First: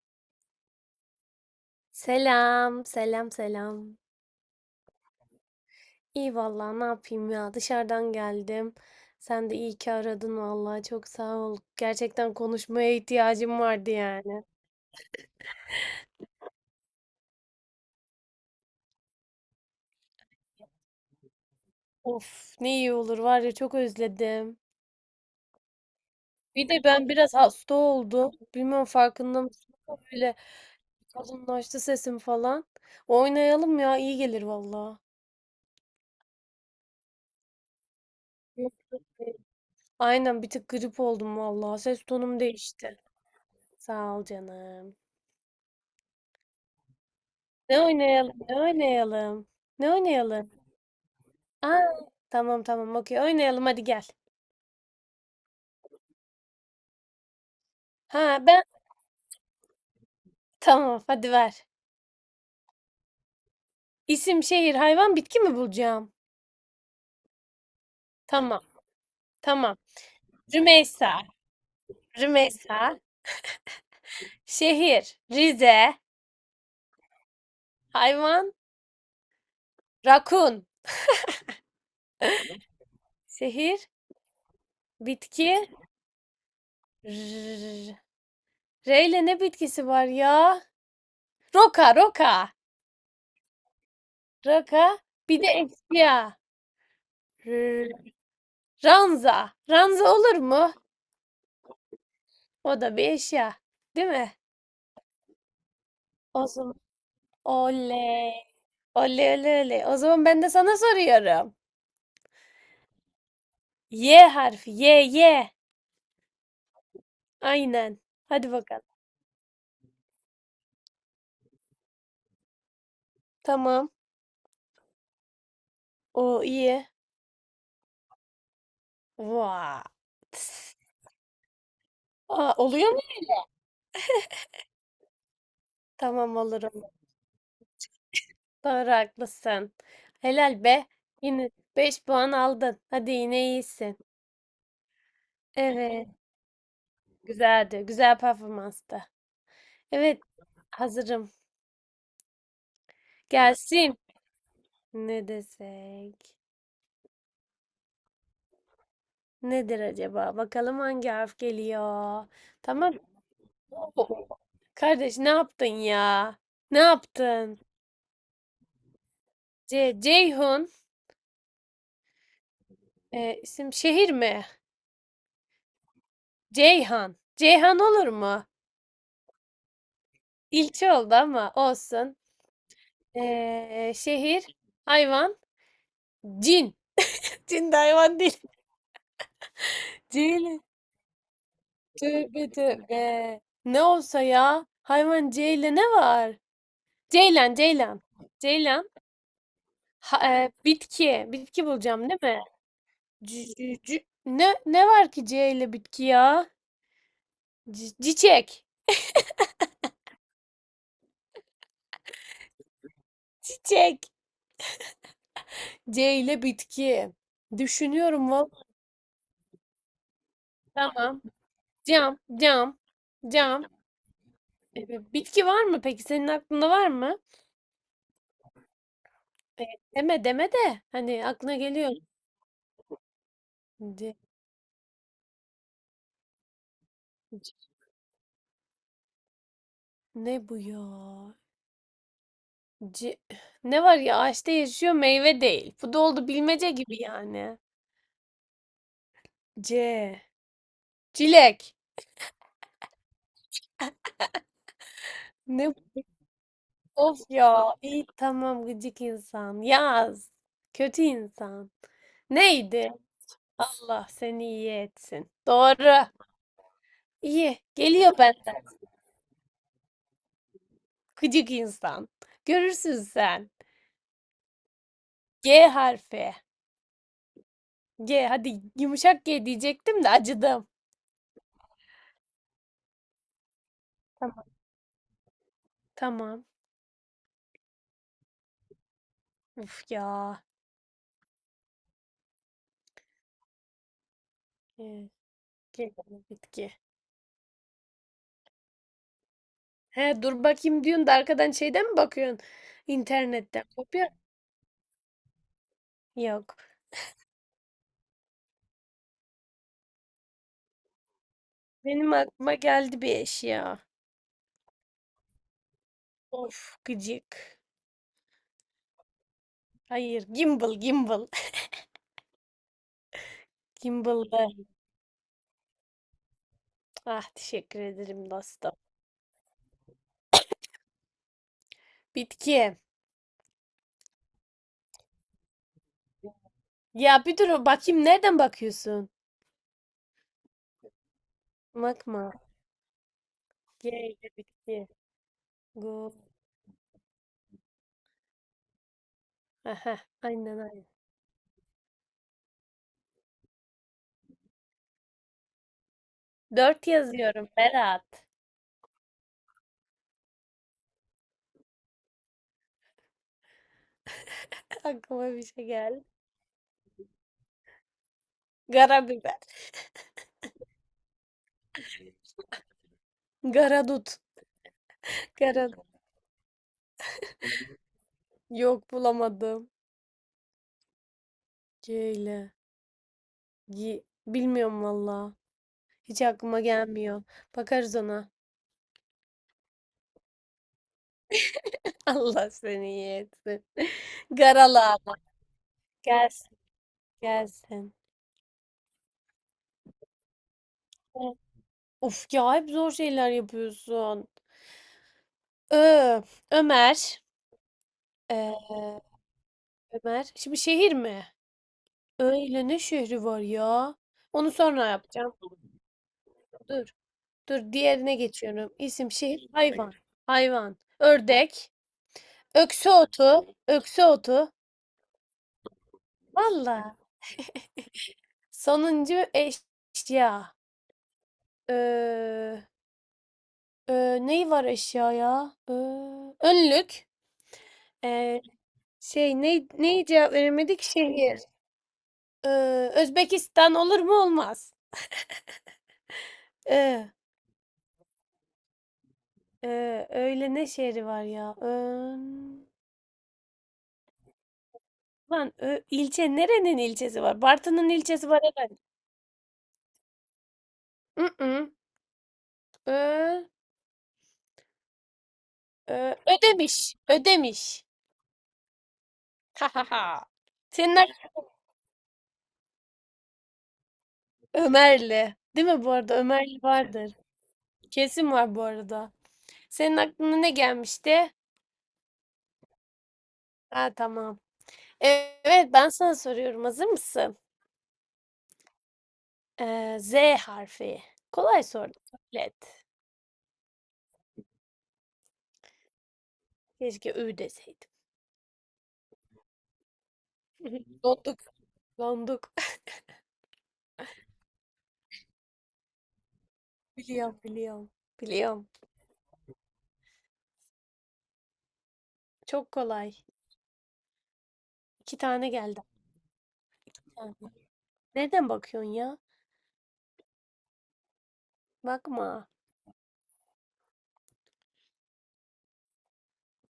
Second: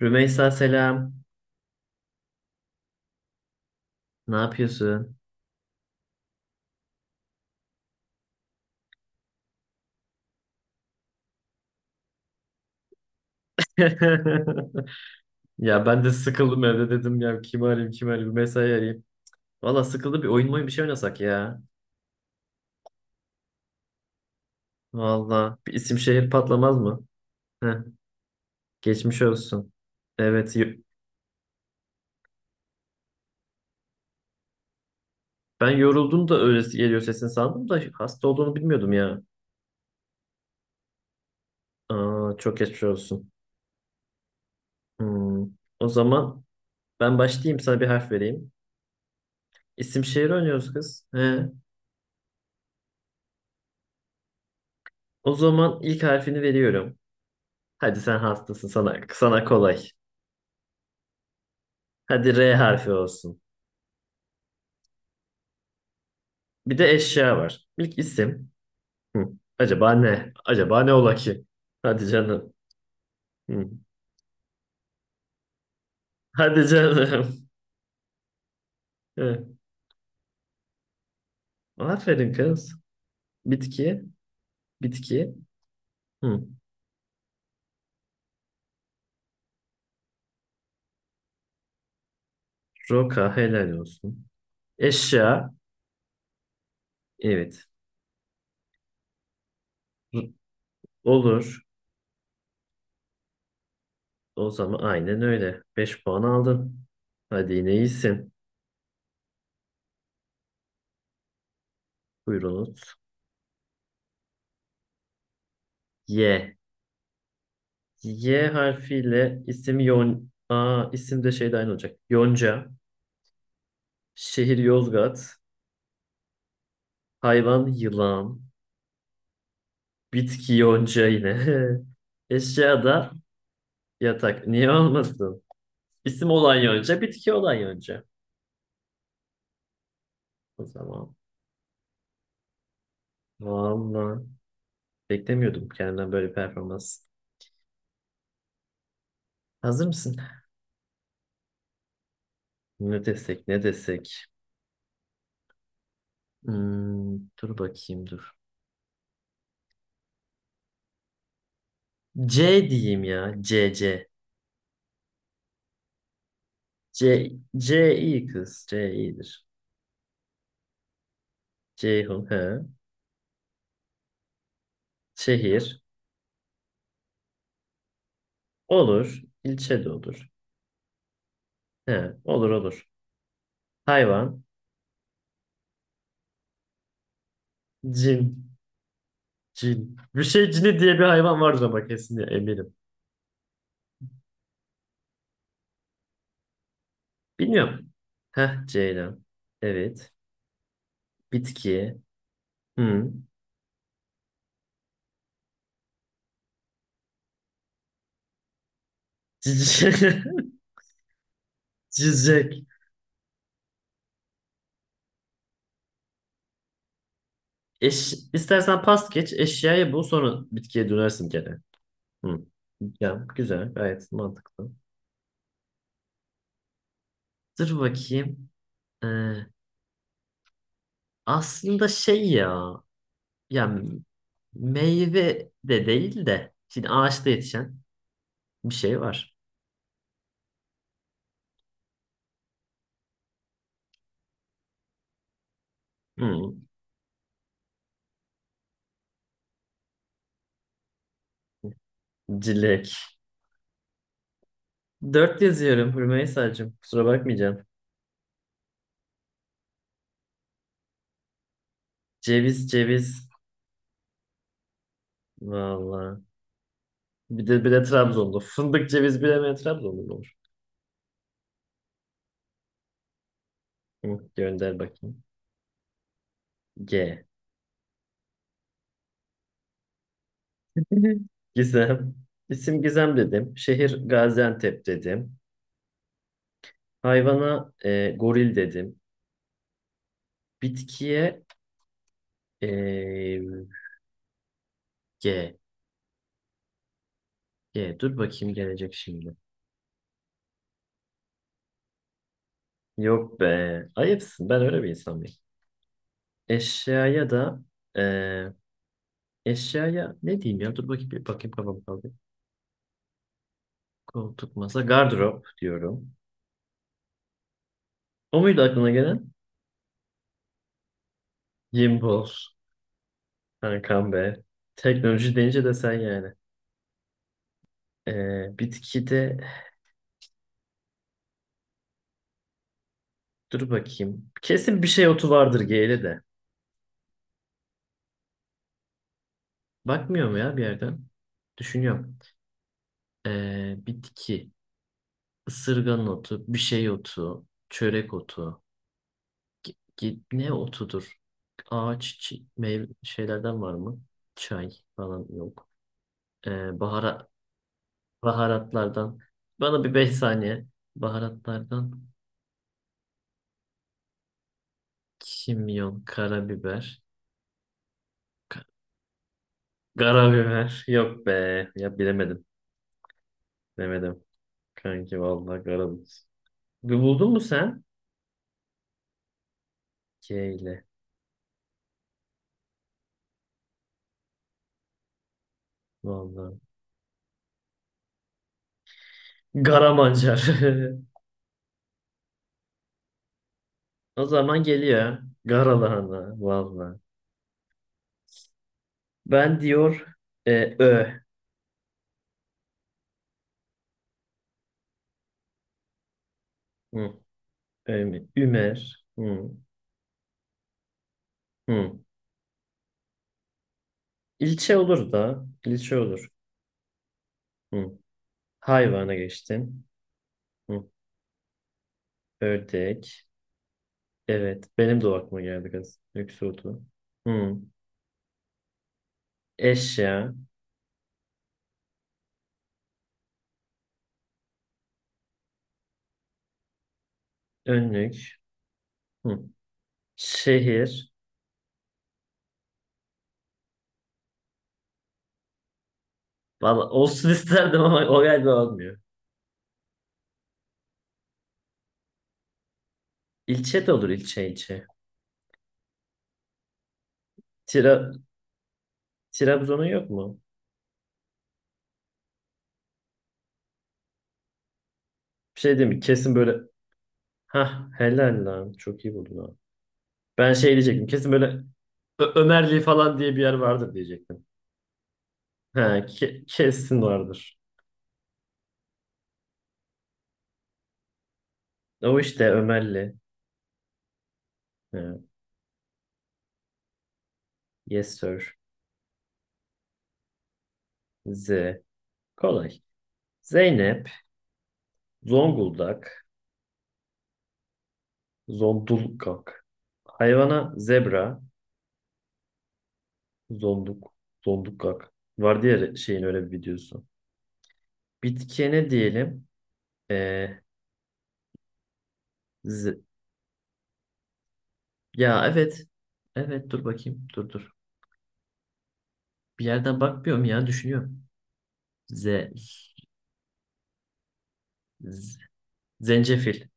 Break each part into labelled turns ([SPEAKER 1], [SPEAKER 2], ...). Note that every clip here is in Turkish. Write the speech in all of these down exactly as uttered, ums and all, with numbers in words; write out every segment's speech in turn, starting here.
[SPEAKER 1] Rümeysa selam.
[SPEAKER 2] Selam, selam, selam.
[SPEAKER 1] Ne yapıyorsun?
[SPEAKER 2] İyi vallahi ne yapayım ya dışarıdan geldim. Sen de iyi ki aradın vallahi çok sağ ol. Gerçekten konuşmaya ihtiyacım vardı yani.
[SPEAKER 1] Ya ben de sıkıldım evde dedim ya kimi arayayım kimi arayayım Rümeysa'yı arayayım. Valla sıkıldı bir oyun oyun bir şey oynasak ya.
[SPEAKER 2] Of ne iyi olur var ya çok özledim.
[SPEAKER 1] Valla bir isim şehir
[SPEAKER 2] Bir
[SPEAKER 1] patlamaz
[SPEAKER 2] de
[SPEAKER 1] mı?
[SPEAKER 2] ben biraz
[SPEAKER 1] Heh,
[SPEAKER 2] hasta oldum. Bilmem
[SPEAKER 1] geçmiş
[SPEAKER 2] farkında
[SPEAKER 1] olsun.
[SPEAKER 2] mısın? Böyle
[SPEAKER 1] Evet yo-
[SPEAKER 2] kalınlaştı sesim falan. Oynayalım ya iyi gelir vallahi.
[SPEAKER 1] ben yoruldum da öyle geliyor sesin sandım da hasta olduğunu
[SPEAKER 2] Yok,
[SPEAKER 1] bilmiyordum ya.
[SPEAKER 2] be. Aynen bir tık grip oldum vallahi. Ses
[SPEAKER 1] Aa,
[SPEAKER 2] tonum
[SPEAKER 1] çok geçmiş
[SPEAKER 2] değişti.
[SPEAKER 1] olsun.
[SPEAKER 2] Sağ ol canım.
[SPEAKER 1] Hmm. O zaman ben başlayayım
[SPEAKER 2] Ne
[SPEAKER 1] sana bir harf
[SPEAKER 2] oynayalım?
[SPEAKER 1] vereyim.
[SPEAKER 2] Ne oynayalım? Ne
[SPEAKER 1] İsim şehir
[SPEAKER 2] oynayalım?
[SPEAKER 1] oynuyoruz kız. He.
[SPEAKER 2] Aa, tamam tamam okey oynayalım hadi gel.
[SPEAKER 1] O zaman ilk harfini veriyorum. Hadi sen
[SPEAKER 2] Ha ben
[SPEAKER 1] hastasın sana sana kolay.
[SPEAKER 2] tamam hadi ver.
[SPEAKER 1] Hadi R harfi olsun.
[SPEAKER 2] İsim, şehir, hayvan, bitki mi bulacağım?
[SPEAKER 1] Bir de eşya var. İlk isim.
[SPEAKER 2] Tamam
[SPEAKER 1] Hı.
[SPEAKER 2] tamam.
[SPEAKER 1] Acaba ne? Acaba ne ola
[SPEAKER 2] Rümeysa.
[SPEAKER 1] ki? Hadi canım.
[SPEAKER 2] Rümeysa.
[SPEAKER 1] Hı.
[SPEAKER 2] Şehir. Rize.
[SPEAKER 1] Hadi canım.
[SPEAKER 2] Hayvan.
[SPEAKER 1] Hı.
[SPEAKER 2] Rakun.
[SPEAKER 1] Aferin kız.
[SPEAKER 2] Şehir.
[SPEAKER 1] Bitki. Bitki.
[SPEAKER 2] Bitki.
[SPEAKER 1] Hı.
[SPEAKER 2] R- R ile ne bitkisi var ya? Roka roka.
[SPEAKER 1] Roka helal olsun.
[SPEAKER 2] Roka. Bir de
[SPEAKER 1] Eşya.
[SPEAKER 2] eşya.
[SPEAKER 1] Evet.
[SPEAKER 2] R- Ranza. Ranza
[SPEAKER 1] Hı.
[SPEAKER 2] olur mu?
[SPEAKER 1] Olur.
[SPEAKER 2] O da bir eşya. Değil mi?
[SPEAKER 1] O zaman aynen öyle. Beş puan
[SPEAKER 2] O zaman
[SPEAKER 1] aldın. Hadi yine iyisin.
[SPEAKER 2] oley. Oley oley oley. O zaman ben de sana soruyorum.
[SPEAKER 1] Buyurunuz.
[SPEAKER 2] Y harfi. Y Y.
[SPEAKER 1] Y.
[SPEAKER 2] Aynen.
[SPEAKER 1] Y
[SPEAKER 2] Hadi bakalım.
[SPEAKER 1] harfiyle isim Yon... Aa, isim de şeyde aynı olacak. Yonca.
[SPEAKER 2] Tamam.
[SPEAKER 1] Şehir Yozgat.
[SPEAKER 2] O iyi.
[SPEAKER 1] Hayvan yılan.
[SPEAKER 2] Vaa.
[SPEAKER 1] Bitki
[SPEAKER 2] Tıs.
[SPEAKER 1] yonca yine.
[SPEAKER 2] Aa,
[SPEAKER 1] Eşya
[SPEAKER 2] oluyor mu?
[SPEAKER 1] da yatak. Niye olmasın? İsim
[SPEAKER 2] Tamam
[SPEAKER 1] olan
[SPEAKER 2] olurum.
[SPEAKER 1] yonca, bitki olan yonca.
[SPEAKER 2] Doğru haklısın.
[SPEAKER 1] O
[SPEAKER 2] Helal be.
[SPEAKER 1] zaman.
[SPEAKER 2] Yine beş puan aldın. Hadi yine iyisin.
[SPEAKER 1] Vallahi beklemiyordum
[SPEAKER 2] Evet.
[SPEAKER 1] kendimden böyle bir performans.
[SPEAKER 2] Güzeldi. Güzel performanstı.
[SPEAKER 1] Hazır mısın?
[SPEAKER 2] Evet. Hazırım.
[SPEAKER 1] Ne desek, ne
[SPEAKER 2] Gelsin.
[SPEAKER 1] desek?
[SPEAKER 2] Ne desek?
[SPEAKER 1] Hmm, dur bakayım dur.
[SPEAKER 2] Nedir acaba? Bakalım hangi harf geliyor.
[SPEAKER 1] C
[SPEAKER 2] Tamam.
[SPEAKER 1] diyeyim ya. C C.
[SPEAKER 2] Oo, kardeş ne yaptın ya? Ne
[SPEAKER 1] C
[SPEAKER 2] yaptın?
[SPEAKER 1] C iyi kız. C iyidir.
[SPEAKER 2] C Ceyhun
[SPEAKER 1] Ceyhun he.
[SPEAKER 2] e, isim şehir mi?
[SPEAKER 1] Şehir
[SPEAKER 2] Ceyhan. Ceyhan olur mu?
[SPEAKER 1] olur. İlçe de olur.
[SPEAKER 2] İlçe oldu ama
[SPEAKER 1] He,
[SPEAKER 2] olsun.
[SPEAKER 1] olur olur.
[SPEAKER 2] E, şehir,
[SPEAKER 1] Hayvan.
[SPEAKER 2] hayvan, cin. Cin de hayvan değil.
[SPEAKER 1] Cin. Cin.
[SPEAKER 2] C
[SPEAKER 1] Bir şey
[SPEAKER 2] ile.
[SPEAKER 1] cini diye bir hayvan vardır ama kesin ya,
[SPEAKER 2] Tövbe
[SPEAKER 1] eminim.
[SPEAKER 2] tövbe. Ne olsa ya? Hayvan C ile ne var? Ceylan,
[SPEAKER 1] Bilmiyorum.
[SPEAKER 2] Ceylan.
[SPEAKER 1] Heh
[SPEAKER 2] Ceylan.
[SPEAKER 1] Ceylan. Evet.
[SPEAKER 2] Ha- e, bitki. Bitki
[SPEAKER 1] Bitki.
[SPEAKER 2] bulacağım değil mi?
[SPEAKER 1] Hı.
[SPEAKER 2] C- c- c- ne ne var ki C ile bitki ya? C- Çiçek.
[SPEAKER 1] Cici- Cicek.
[SPEAKER 2] Çiçek. C ile bitki.
[SPEAKER 1] Eş,
[SPEAKER 2] Düşünüyorum valla.
[SPEAKER 1] istersen pas geç. Eşyayı bul sonra bitkiye
[SPEAKER 2] Tamam.
[SPEAKER 1] dönersin gene.
[SPEAKER 2] Cam,
[SPEAKER 1] Hı.
[SPEAKER 2] cam,
[SPEAKER 1] Ya,
[SPEAKER 2] cam.
[SPEAKER 1] güzel. Gayet mantıklı.
[SPEAKER 2] Ee, Bitki var mı peki? Senin aklında var mı?
[SPEAKER 1] Dur bakayım. Ee,
[SPEAKER 2] Ee, Deme deme de. Hani aklına
[SPEAKER 1] aslında
[SPEAKER 2] geliyor.
[SPEAKER 1] şey ya. Ya
[SPEAKER 2] C-
[SPEAKER 1] meyve de değil de. Şimdi ağaçta
[SPEAKER 2] c-
[SPEAKER 1] yetişen bir şey var.
[SPEAKER 2] ne bu ya? C- ne var ya? Ağaçta yaşıyor meyve değil. Bu da oldu
[SPEAKER 1] Hı.
[SPEAKER 2] bilmece gibi yani. C. Cilek.
[SPEAKER 1] Cilek. Dört
[SPEAKER 2] Ne
[SPEAKER 1] yazıyorum Rümeysa'cığım. Kusura
[SPEAKER 2] of
[SPEAKER 1] bakmayacağım.
[SPEAKER 2] ya. İyi tamam gıcık insan. Yaz. Kötü insan.
[SPEAKER 1] Ceviz
[SPEAKER 2] Neydi?
[SPEAKER 1] ceviz.
[SPEAKER 2] Allah seni iyi etsin. Doğru.
[SPEAKER 1] Valla. Bir
[SPEAKER 2] İyi.
[SPEAKER 1] de bir de
[SPEAKER 2] Geliyor
[SPEAKER 1] Trabzonlu.
[SPEAKER 2] benden.
[SPEAKER 1] Fındık ceviz bilemeyen Trabzonlu mu olur?
[SPEAKER 2] Gıcık insan. Görürsün sen.
[SPEAKER 1] Hı, gönder bakayım.
[SPEAKER 2] G harfi.
[SPEAKER 1] G.
[SPEAKER 2] G. Hadi yumuşak G diyecektim de acıdım.
[SPEAKER 1] Gizem. İsim Gizem dedim. Şehir
[SPEAKER 2] Tamam.
[SPEAKER 1] Gaziantep dedim.
[SPEAKER 2] Tamam.
[SPEAKER 1] Hayvana e, goril dedim.
[SPEAKER 2] Uf ya.
[SPEAKER 1] Bitkiye e,
[SPEAKER 2] Ee,
[SPEAKER 1] G.
[SPEAKER 2] G. Bitki.
[SPEAKER 1] G. Dur bakayım gelecek şimdi.
[SPEAKER 2] He dur bakayım diyorsun da arkadan şeyden mi bakıyorsun?
[SPEAKER 1] Yok
[SPEAKER 2] İnternetten.
[SPEAKER 1] be.
[SPEAKER 2] Kopya.
[SPEAKER 1] Ayıpsın. Ben öyle bir insan mıyım?
[SPEAKER 2] Yok.
[SPEAKER 1] Eşyaya da e, Eşyaya ne diyeyim ya? Dur bakayım bir bakayım kafam kaldı.
[SPEAKER 2] Benim aklıma geldi bir eşya.
[SPEAKER 1] Koltuk, masa, gardırop diyorum.
[SPEAKER 2] Of gıcık.
[SPEAKER 1] O muydu aklına gelen?
[SPEAKER 2] Hayır, gimbal, gimbal.
[SPEAKER 1] Gimbal, kankam be.
[SPEAKER 2] Gimbal'da.
[SPEAKER 1] Teknoloji deyince de sen yani.
[SPEAKER 2] Ah, teşekkür ederim
[SPEAKER 1] Ee,
[SPEAKER 2] dostum.
[SPEAKER 1] bitkide
[SPEAKER 2] Bitki.
[SPEAKER 1] dur bakayım. Kesin bir şey otu vardır G'li de.
[SPEAKER 2] Ya bir dur bakayım nereden bakıyorsun?
[SPEAKER 1] Bakmıyor mu ya bir yerden? Düşünüyorum.
[SPEAKER 2] Bakma.
[SPEAKER 1] Ee,
[SPEAKER 2] G ile
[SPEAKER 1] bitki,
[SPEAKER 2] bitki.
[SPEAKER 1] ısırgan
[SPEAKER 2] Go.
[SPEAKER 1] otu, bir şey otu, çörek otu.
[SPEAKER 2] Aha,
[SPEAKER 1] Git
[SPEAKER 2] aynen
[SPEAKER 1] ne
[SPEAKER 2] aynen.
[SPEAKER 1] otudur? Ağaç, çi- meyve şeylerden var mı? Çay falan yok. Ee,
[SPEAKER 2] Dört
[SPEAKER 1] bahara-
[SPEAKER 2] yazıyorum Berat.
[SPEAKER 1] Baharatlardan. Bana bir beş saniye. Baharatlardan
[SPEAKER 2] Aklıma bir şey
[SPEAKER 1] kimyon,
[SPEAKER 2] geldi.
[SPEAKER 1] karabiber. Ka-
[SPEAKER 2] Karabiber.
[SPEAKER 1] Karabiber. Yok be. Ya bilemedim.
[SPEAKER 2] Garadut.
[SPEAKER 1] Bilemedim. Kanki vallahi
[SPEAKER 2] Garadut.
[SPEAKER 1] karabiber. Bir buldun mu sen?
[SPEAKER 2] Yok bulamadım.
[SPEAKER 1] K ile.
[SPEAKER 2] G ile. Gi. Bilmiyorum valla. Hiç aklıma
[SPEAKER 1] Vallahi.
[SPEAKER 2] gelmiyor. Bakarız ona.
[SPEAKER 1] Garamancar.
[SPEAKER 2] Allah seni iyi etsin.
[SPEAKER 1] O zaman
[SPEAKER 2] Garalı ama.
[SPEAKER 1] geliyor. Garalahana.
[SPEAKER 2] Gelsin,
[SPEAKER 1] Vallahi.
[SPEAKER 2] gelsin.
[SPEAKER 1] Ben diyor e, Ö.
[SPEAKER 2] Of ya hep zor şeyler yapıyorsun. Ö, Ömer.
[SPEAKER 1] Hı. Ö mi?
[SPEAKER 2] Ee,
[SPEAKER 1] Ümer. Hı.
[SPEAKER 2] Ömer. Şimdi şehir mi?
[SPEAKER 1] Hı.
[SPEAKER 2] Ö ile ne şehri var ya? Onu
[SPEAKER 1] İlçe
[SPEAKER 2] sonra
[SPEAKER 1] olur
[SPEAKER 2] yapacağım.
[SPEAKER 1] da. İlçe olur.
[SPEAKER 2] Dur. Dur
[SPEAKER 1] Hı.
[SPEAKER 2] diğerine geçiyorum. İsim
[SPEAKER 1] Hayvana
[SPEAKER 2] şehir
[SPEAKER 1] geçtim.
[SPEAKER 2] hayvan. Hayvan.
[SPEAKER 1] Hı.
[SPEAKER 2] Ördek. Öksü
[SPEAKER 1] Ördek.
[SPEAKER 2] otu. Öksü otu.
[SPEAKER 1] Evet. Benim de o aklıma geldi kız. Lüks otu.
[SPEAKER 2] Valla.
[SPEAKER 1] Hı.
[SPEAKER 2] Sonuncu eşya.
[SPEAKER 1] Eşya.
[SPEAKER 2] Ö, ö, neyi var eşya ya? Ö, önlük.
[SPEAKER 1] Önlük.
[SPEAKER 2] Ee,
[SPEAKER 1] Hı.
[SPEAKER 2] şey ne, neyi cevap veremedik?
[SPEAKER 1] Şehir.
[SPEAKER 2] Şehir. Eee, Özbekistan olur mu? Olmaz.
[SPEAKER 1] Valla
[SPEAKER 2] Eee,
[SPEAKER 1] olsun isterdim ama o galiba olmuyor.
[SPEAKER 2] eee, öyle ne şehri var ya? Ön...
[SPEAKER 1] İlçe de olur ilçe ilçe.
[SPEAKER 2] Lan ö, ilçe nerenin ilçesi var? Bartın'ın
[SPEAKER 1] Tira,
[SPEAKER 2] ilçesi var herhalde.
[SPEAKER 1] Trabzon'un yok mu?
[SPEAKER 2] Mm-mm. Ö,
[SPEAKER 1] Bir şey diyeyim mi?
[SPEAKER 2] ö,
[SPEAKER 1] Kesin böyle
[SPEAKER 2] Ödemiş. Ödemiş.
[SPEAKER 1] ha helal lan. Çok iyi buldun ha.
[SPEAKER 2] Ha ha ha.
[SPEAKER 1] Ben şey
[SPEAKER 2] Senin
[SPEAKER 1] diyecektim.
[SPEAKER 2] ak-
[SPEAKER 1] Kesin böyle Ö- Ömerli falan diye bir yer vardır diyecektim.
[SPEAKER 2] Ömerli. Değil mi bu
[SPEAKER 1] Ha
[SPEAKER 2] arada?
[SPEAKER 1] ke-
[SPEAKER 2] Ömerli
[SPEAKER 1] kesin
[SPEAKER 2] vardır.
[SPEAKER 1] vardır.
[SPEAKER 2] Kesin var bu arada. Senin aklına ne gelmişti?
[SPEAKER 1] O işte Ömerli.
[SPEAKER 2] Ha tamam.
[SPEAKER 1] Ha,
[SPEAKER 2] Evet ben sana soruyorum. Hazır mısın?
[SPEAKER 1] yes sir.
[SPEAKER 2] Eee, Z harfi. Kolay
[SPEAKER 1] Z.
[SPEAKER 2] sordum. Kabul et.
[SPEAKER 1] Kolay. Zeynep. Zonguldak,
[SPEAKER 2] Keşke ü deseydim.
[SPEAKER 1] Zondullgak. Hayvana
[SPEAKER 2] Donduk.
[SPEAKER 1] zebra,
[SPEAKER 2] Donduk.
[SPEAKER 1] zonduk, zondullgak. Var diğer şeyin öyle bir videosu.
[SPEAKER 2] Biliyorum, biliyorum. Biliyorum.
[SPEAKER 1] Bitkiye ne diyelim? Ee,
[SPEAKER 2] Çok
[SPEAKER 1] ze-
[SPEAKER 2] kolay. İki
[SPEAKER 1] ya
[SPEAKER 2] tane geldi.
[SPEAKER 1] evet. Evet dur bakayım.
[SPEAKER 2] Yani.
[SPEAKER 1] Dur dur.
[SPEAKER 2] Nereden bakıyorsun ya?
[SPEAKER 1] Bir yerden bakmıyorum ya düşünüyorum.
[SPEAKER 2] Bakma.
[SPEAKER 1] Ze, z- zencefil.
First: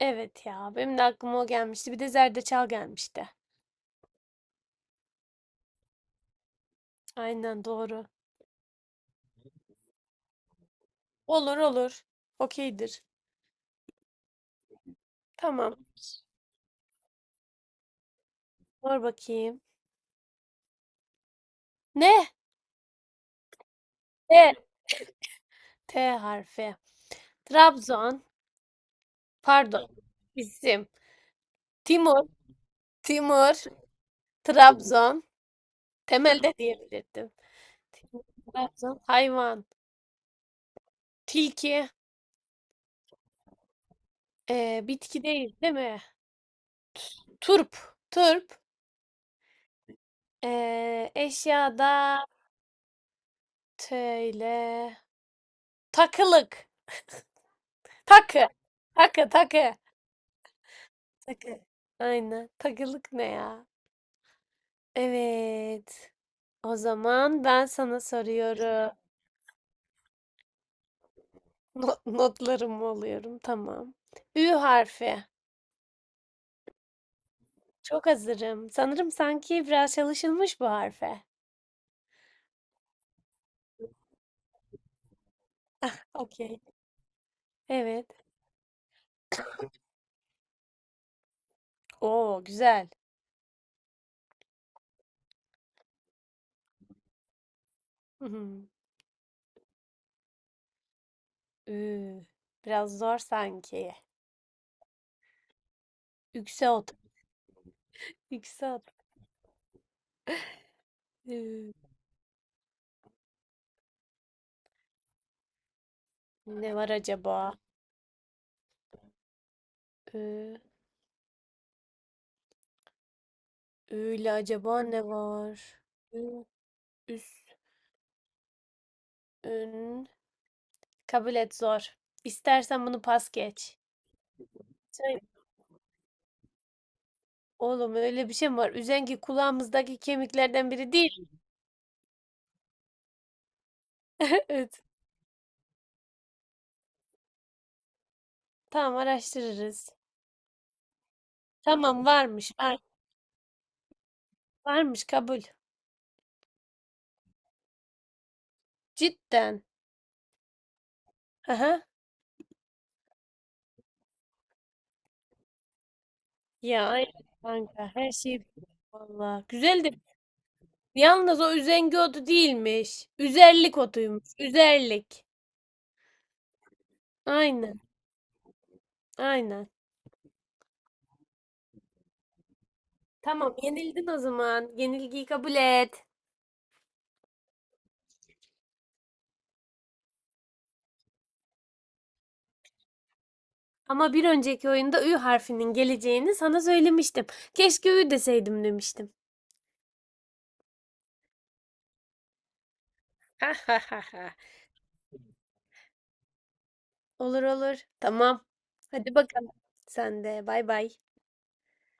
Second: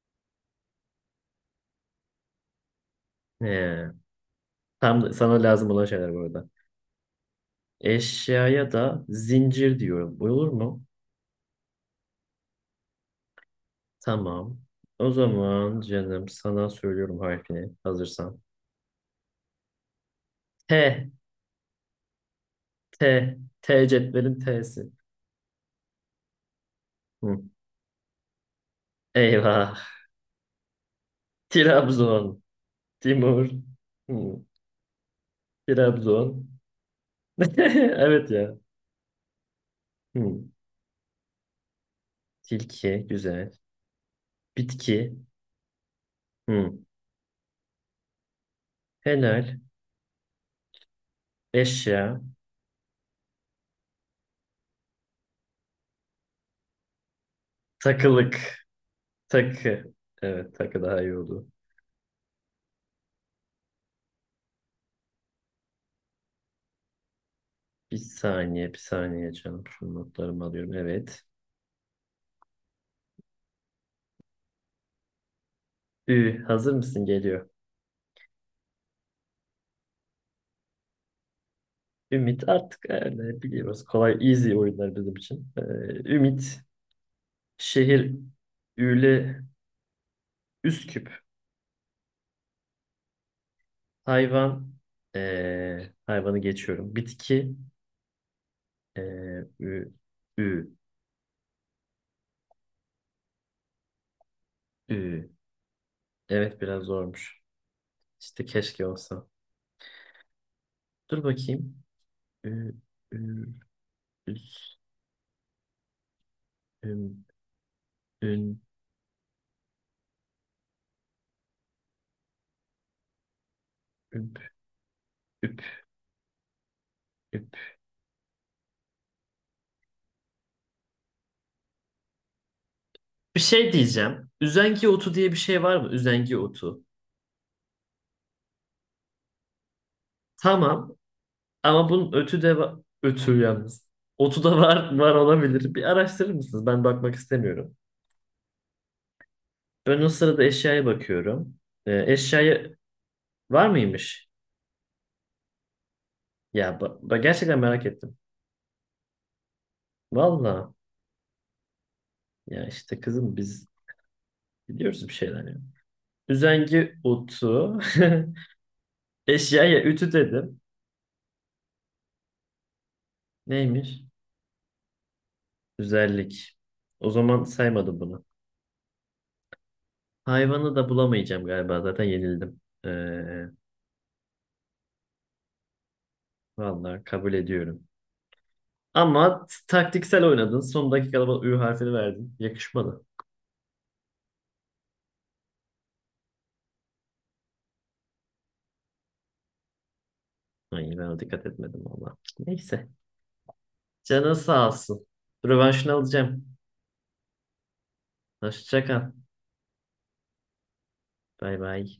[SPEAKER 2] Evet ya, benim de aklıma o gelmişti. Bir de zerdeçal gelmişti.
[SPEAKER 1] Ee, tam da- sana lazım olan şeyler bu arada.
[SPEAKER 2] Aynen doğru.
[SPEAKER 1] Eşyaya da zincir diyorum. Olur mu?
[SPEAKER 2] Olur olur. Okeydir.
[SPEAKER 1] Tamam. O zaman
[SPEAKER 2] Tamam.
[SPEAKER 1] canım sana söylüyorum harfini hazırsan.
[SPEAKER 2] Sor bakayım.
[SPEAKER 1] T
[SPEAKER 2] Ne?
[SPEAKER 1] T. T cetvelin
[SPEAKER 2] T.
[SPEAKER 1] T'si.
[SPEAKER 2] T harfi.
[SPEAKER 1] Hı.
[SPEAKER 2] Trabzon.
[SPEAKER 1] Eyvah.
[SPEAKER 2] Pardon. İsim. Timur.
[SPEAKER 1] Trabzon. Timur.
[SPEAKER 2] Timur.
[SPEAKER 1] Hı.
[SPEAKER 2] Trabzon.
[SPEAKER 1] Trabzon.
[SPEAKER 2] Temelde diyebilirdim. Timur,
[SPEAKER 1] Evet ya.
[SPEAKER 2] Trabzon. Hayvan.
[SPEAKER 1] Hı.
[SPEAKER 2] Tilki.
[SPEAKER 1] Tilki. Güzel.
[SPEAKER 2] Eee, bitki
[SPEAKER 1] Bitki.
[SPEAKER 2] değil, değil mi?
[SPEAKER 1] Hı.
[SPEAKER 2] Turp. Turp.
[SPEAKER 1] Helal.
[SPEAKER 2] Eee,
[SPEAKER 1] Eşya.
[SPEAKER 2] eşyada T ile takılık. Takı.
[SPEAKER 1] Takılık.
[SPEAKER 2] Takı, takı.
[SPEAKER 1] Takı. Evet takı daha iyi oldu.
[SPEAKER 2] Takı. Aynen. Takılık ne ya? Evet. O zaman ben
[SPEAKER 1] Bir
[SPEAKER 2] sana
[SPEAKER 1] saniye bir
[SPEAKER 2] soruyorum.
[SPEAKER 1] saniye canım. Şu notlarımı alıyorum. Evet.
[SPEAKER 2] Not, notlarımı alıyorum. Tamam. Ü harfi.
[SPEAKER 1] Ü. Hazır mısın? Geliyor.
[SPEAKER 2] Çok hazırım. Sanırım sanki biraz çalışılmış bu harfe.
[SPEAKER 1] Ümit artık öyle biliyoruz. Kolay easy oyunlar bizim için. Ee, Ümit.
[SPEAKER 2] Okey. Evet.
[SPEAKER 1] Şehir. Üyle Üst küp.
[SPEAKER 2] Oo, güzel.
[SPEAKER 1] Hayvan. eee, hayvanı geçiyorum. Bitki.
[SPEAKER 2] Hı hı.
[SPEAKER 1] eee, ü, ü,
[SPEAKER 2] Ü. Biraz zor sanki.
[SPEAKER 1] ü. Evet biraz
[SPEAKER 2] Yükselt.
[SPEAKER 1] zormuş. İşte keşke
[SPEAKER 2] Yükselt.
[SPEAKER 1] olsa. Dur
[SPEAKER 2] Ee,
[SPEAKER 1] bakayım. Ü, ü, üs,
[SPEAKER 2] ne var
[SPEAKER 1] üm,
[SPEAKER 2] acaba?
[SPEAKER 1] ün,
[SPEAKER 2] Ee, öyle
[SPEAKER 1] üp,
[SPEAKER 2] acaba ne
[SPEAKER 1] üp,
[SPEAKER 2] var? Ü-
[SPEAKER 1] üp.
[SPEAKER 2] Üst. Ün. Kabul et zor. İstersen bunu pas
[SPEAKER 1] Bir şey
[SPEAKER 2] geç.
[SPEAKER 1] diyeceğim. Üzengi otu
[SPEAKER 2] Sen-
[SPEAKER 1] diye bir şey var mı? Üzengi otu.
[SPEAKER 2] oğlum öyle bir şey mi var? Üzengi kulağımızdaki kemiklerden biri
[SPEAKER 1] Tamam.
[SPEAKER 2] değil mi?
[SPEAKER 1] Ama bunun ötü de var. Ötü yalnız. Otu da
[SPEAKER 2] Evet.
[SPEAKER 1] var, var olabilir. Bir araştırır mısınız? Ben bakmak istemiyorum.
[SPEAKER 2] Tamam araştırırız.
[SPEAKER 1] Ben o sırada eşyaya bakıyorum.
[SPEAKER 2] Tamam
[SPEAKER 1] Ee,
[SPEAKER 2] varmış.
[SPEAKER 1] eşyaya
[SPEAKER 2] Var,
[SPEAKER 1] Var mıymış?
[SPEAKER 2] varmış kabul.
[SPEAKER 1] Ya ba- ba- gerçekten merak ettim.
[SPEAKER 2] Cidden.
[SPEAKER 1] Valla
[SPEAKER 2] Aha.
[SPEAKER 1] ya işte kızım biz biliyoruz bir şeyler ya.
[SPEAKER 2] Ya
[SPEAKER 1] Üzengi
[SPEAKER 2] aynen
[SPEAKER 1] utu.
[SPEAKER 2] kanka her şey vallahi
[SPEAKER 1] Eşyaya
[SPEAKER 2] güzel de
[SPEAKER 1] ütü dedim.
[SPEAKER 2] yalnız o üzengi otu değilmiş. Üzerlik
[SPEAKER 1] Neymiş?
[SPEAKER 2] otuymuş. Üzerlik.
[SPEAKER 1] Güzellik. O zaman
[SPEAKER 2] Aynen.
[SPEAKER 1] saymadım bunu.
[SPEAKER 2] Aynen.
[SPEAKER 1] Hayvanı da bulamayacağım galiba zaten yenildim. Ee,
[SPEAKER 2] Tamam, yenildin o zaman. Yenilgiyi kabul et.
[SPEAKER 1] valla kabul ediyorum. Ama t- taktiksel oynadın. Son dakikada bana Ü harfini verdin. Yakışmadı.
[SPEAKER 2] Ama bir önceki oyunda Ü harfinin geleceğini sana söylemiştim. Keşke Ü deseydim demiştim.
[SPEAKER 1] Ay ben ona dikkat etmedim valla. Neyse. Canın sağ olsun. Rövanşını alacağım.
[SPEAKER 2] Olur olur. Tamam.
[SPEAKER 1] Hoşça kal.
[SPEAKER 2] Hadi bakalım. Sen de bay bay.
[SPEAKER 1] Bay bay.